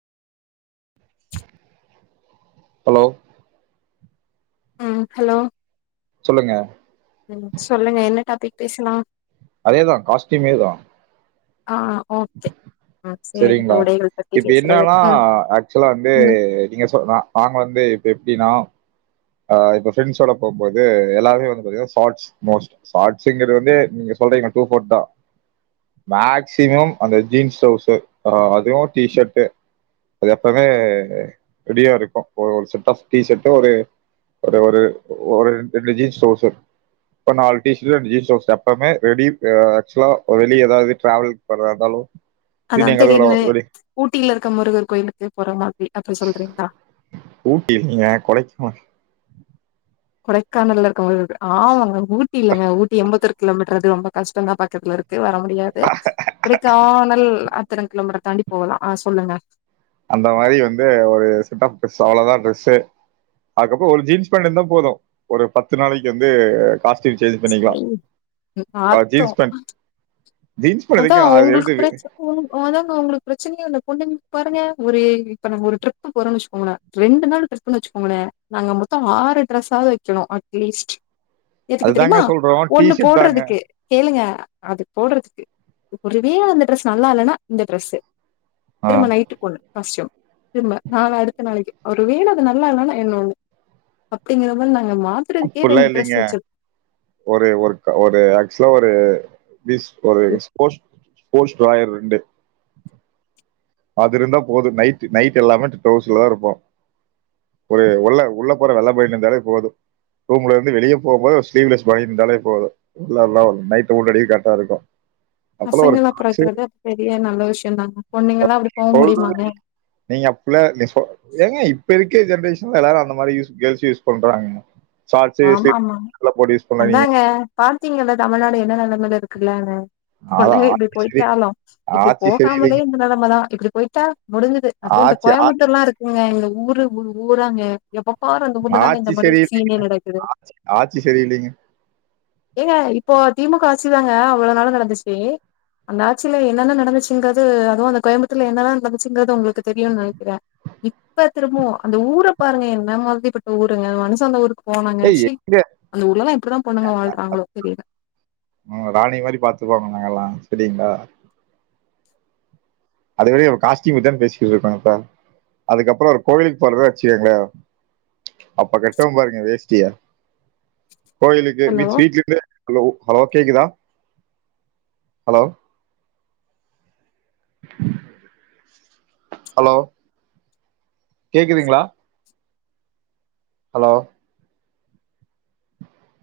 Hello ம் hello சொல்லுங்க ம் சொல்லுங்க என்ன டாபிக் பேசலா அதேதா காஸ்டியூமே தா ஆ ஓகே ம் சரி இந்த சேரிங்களா உடைகள் பத்தி இப்ப பேசுறது என்னன்னா ம் ஆக்சுவலா வந்து ம் நீங்க சொல் நா நாங்க வந்து இப்ப எப்டின்னா ஆ இப்ப ஃப்ரண்ட்ஸோட போம் போது எல்லருமே வந்து பாத்தீங்கன்னா சாட்ஸ் மோஸ்ட் ஷார்ட்ஸ்ங்கறது வந்து நீங்க சொல்றீங்க டூஃபோர்ட் தா மேக்சிமம் அந்த ஜீன்ஸ் டிரவுசர் அதுவு டிஷர்ட்டு அது எப்பமே ரெடியா இருக்கு ஒரு செட் ஆஃப் டீ சர்ட் ஒரு அ ஒரு ஒரு ரெண்டு ஜீன்ஸ் டிரவுசர் இப்ப நாலு டிஷர்ட் ஜீன்ஸ்ஸோஸ் எப்பமே ரெடி ஆக்சுவலா வெளிய ஏதாவது டிராவல் படுற இருந்தாலு அதா திருட்டு என் கதவுல தெரியுமே வெளி ஊட்டியில இருக்க முருகர் கோயிலுக்கே போற மாதிரி அப்டி சொல்றீங்களா ஊட்டியில்லைங்க கொடைக்கானல் கொடைக்கானல்ல இருக்கறவங்களுக்கு ஆமாங்க ஊட்டி இல்லங்க ஊட்டி எண்பத்தொரு கிலோமீட்டர் அது ரொம்போ கஷ்டோ தா பாக்கத்துல இருக் க்கு வர முடியாது இப்புடி கானல் அத்திரோ கிலோமீட்டர் தாண்டி போகலா ஆ சொல்லுங்க அந்த மாரி வந்து ஒரு செட் ஆஃப் ட்ரெஸ் அவ்வளோதா டிரெஸே அதுக்கப்பறோ ஒரு ஜீன்ஸ் பேண்ட் இருந்தா போது ஒரு பத்து நாளைக்கி வந்து காஸ்ட்யூம் சேஞ்ச் பண்ணிக்கலா சரி அ நாத்தோ ஜீன்ஸ் பேண்ட் ஜீன்ஸ் பேண்ட் அதா எதுக்கு அத உங்களுக்கு எடுத்து [unintelligible] அதாங்க உங்களுக்கு பிரச்சனையே இல்ல பொண்ணுங் பாருங்க ஒரே இப்ப நாங்க ஒரு ட்ரிப் போறோம் வச்சுக்கோங்களே ரெண்டு நாள் ட்ரிப்புனு வச்சுக்கோங்களே நாங்க மொத்தோ ஆறு டிரெஸ்ஸாவது வைக்கணு லீஸ்ட்டு எதுக்கு அதுதாங்க தெரியுமா சொல்றோ டீ ஒண்ணு ஷர்ட் தாங்க போடுறதுக்கு கேளுங்க அது போடறதுக்கு ஒருவே அந்த டிரரெஸ் நல்லா இல்லன்னா இந்த டிரரெஸ்சு ஆ திரும்ப நைட்டுக்கு ஒண்ணு காஸ்ட்யூம் திரும்ப நாளை அடுத்த நாளைக்கு ஒரு வேள அது நல்லா இல்லன்னா இன்னொண்ணு அப்டிங்கற மாரி நாங்க மாத் அப்புல்லா இல்லங்க ஒரு ஒரு ஒரு ஆக்சுவலா ஒரு பீஸ் ஒரு ஸ்போர்ட்ஸ் ஸ்போர்ட்ஸ் டிராயர் ரெண்டு அது இருந்தா போது நைட்டு நைட்டு எல்லாமே டிரவுசர்லதா இருப்போ ஒரு ஒள்ள உள்ள போடற வெள்ள பனியன் இருந்தாலே போது ரூம்ல இருந்து வெளிய போபோது ஒரு ஸ்லீவுலெஸ் பனியன் இருந்தாலே போது உள்ளலா ஒரு நைட் உள்ளாடியே கரெடா இருக்கு அப்பல்லா ஒரு பசங்களா கா சே பொறக்குறது அது பெரிய நல்ல விஷயோ தாங்க பொண்ணுங்க எல்லா அப்புடி போ சொல்றது முடியுமாங்க நீங்க அப்பேல்ல நீ சொல் ஏங்க இப்ப இருக்கிற ஜென்ரேஷன்ல எல்லாரு அந்த மாரி யூஸ் கேர்ள்ஸ் யூஸ் பண்றாங்க சாட்ஸ்சு ஆமாமா சிலிப்யெல்லா போட்டு யூஸ் பண்ணாதீங்க அதாங்க பாத்தீங்கல்ல தமிழ்நாடு என்ன நிலமையில இருக்குலேனு அதான் பொண்ணுங்க இப்புடி ஆட்சி சரி போயிட்டாலு இப்புடி ஆட்சி போகாமலே சரியில்லைங்க. இந்த நிலம தா இப்புடி போய்ட்டா முடிஞ்சது அப்போவு இந்த ஆட்சி ஆ கோயம்புத்துர்லா இருக் ஏங்க இந்த ஊரு ஊராங்க எப்ப பாரு அந்த ஊர்ல தாங்க இந்த மாரி சரியில்ல சீனினே நடக் ஆட்சி ஆட்சி செரியில்லைங்க ஏங்க இப்போ திமுக ஆட்சுதாங்க அவ்ளோ நாளா நடந்துச்சு அந்த ஆட்சியில என்னென்னா நடந்துச்சுங்குன்றது அதுவு அந்த கோயம்பத்தார்ல என்னென்னா நடந்துச்சுங்குறது உங்குளுக் த் தெரியுனு நெனைக்கிற இப்பத் திரும்ப அந்த ஊரை பாருங்க என்ன மாதிரிப்பட்ட ஊருங்க மனுச அந்த ஊருக்கு போனங்க ஏய் சி எங்க அந்த ஊர்ல எல்லா எப்புடிதா பொண்ணுங்க வாழ்றாங்களோ தெரில உங்கள் ராணி மாரி பாத்துப்போங்க நாங்கலா சேரிங்களா அதுவே காஸ்டயூம தா பேசிக்கிட்டு இருக்காங்கப்பா அதுக்கப்புறோ ஒரு கோவிலுக்கு போறோ வச்சுக்காங்களே அப்ப கட்டுவ பாருங்க வேஷ்ட்டிய கோயிலுக்கு ஹலோ மீன்ஸ் வீட்ல இருந்தே ஹலோ ஹலோ கேக்குதா ஹலோ [inaudible] ஹலோ கேக்குதுங்களா ஹலோ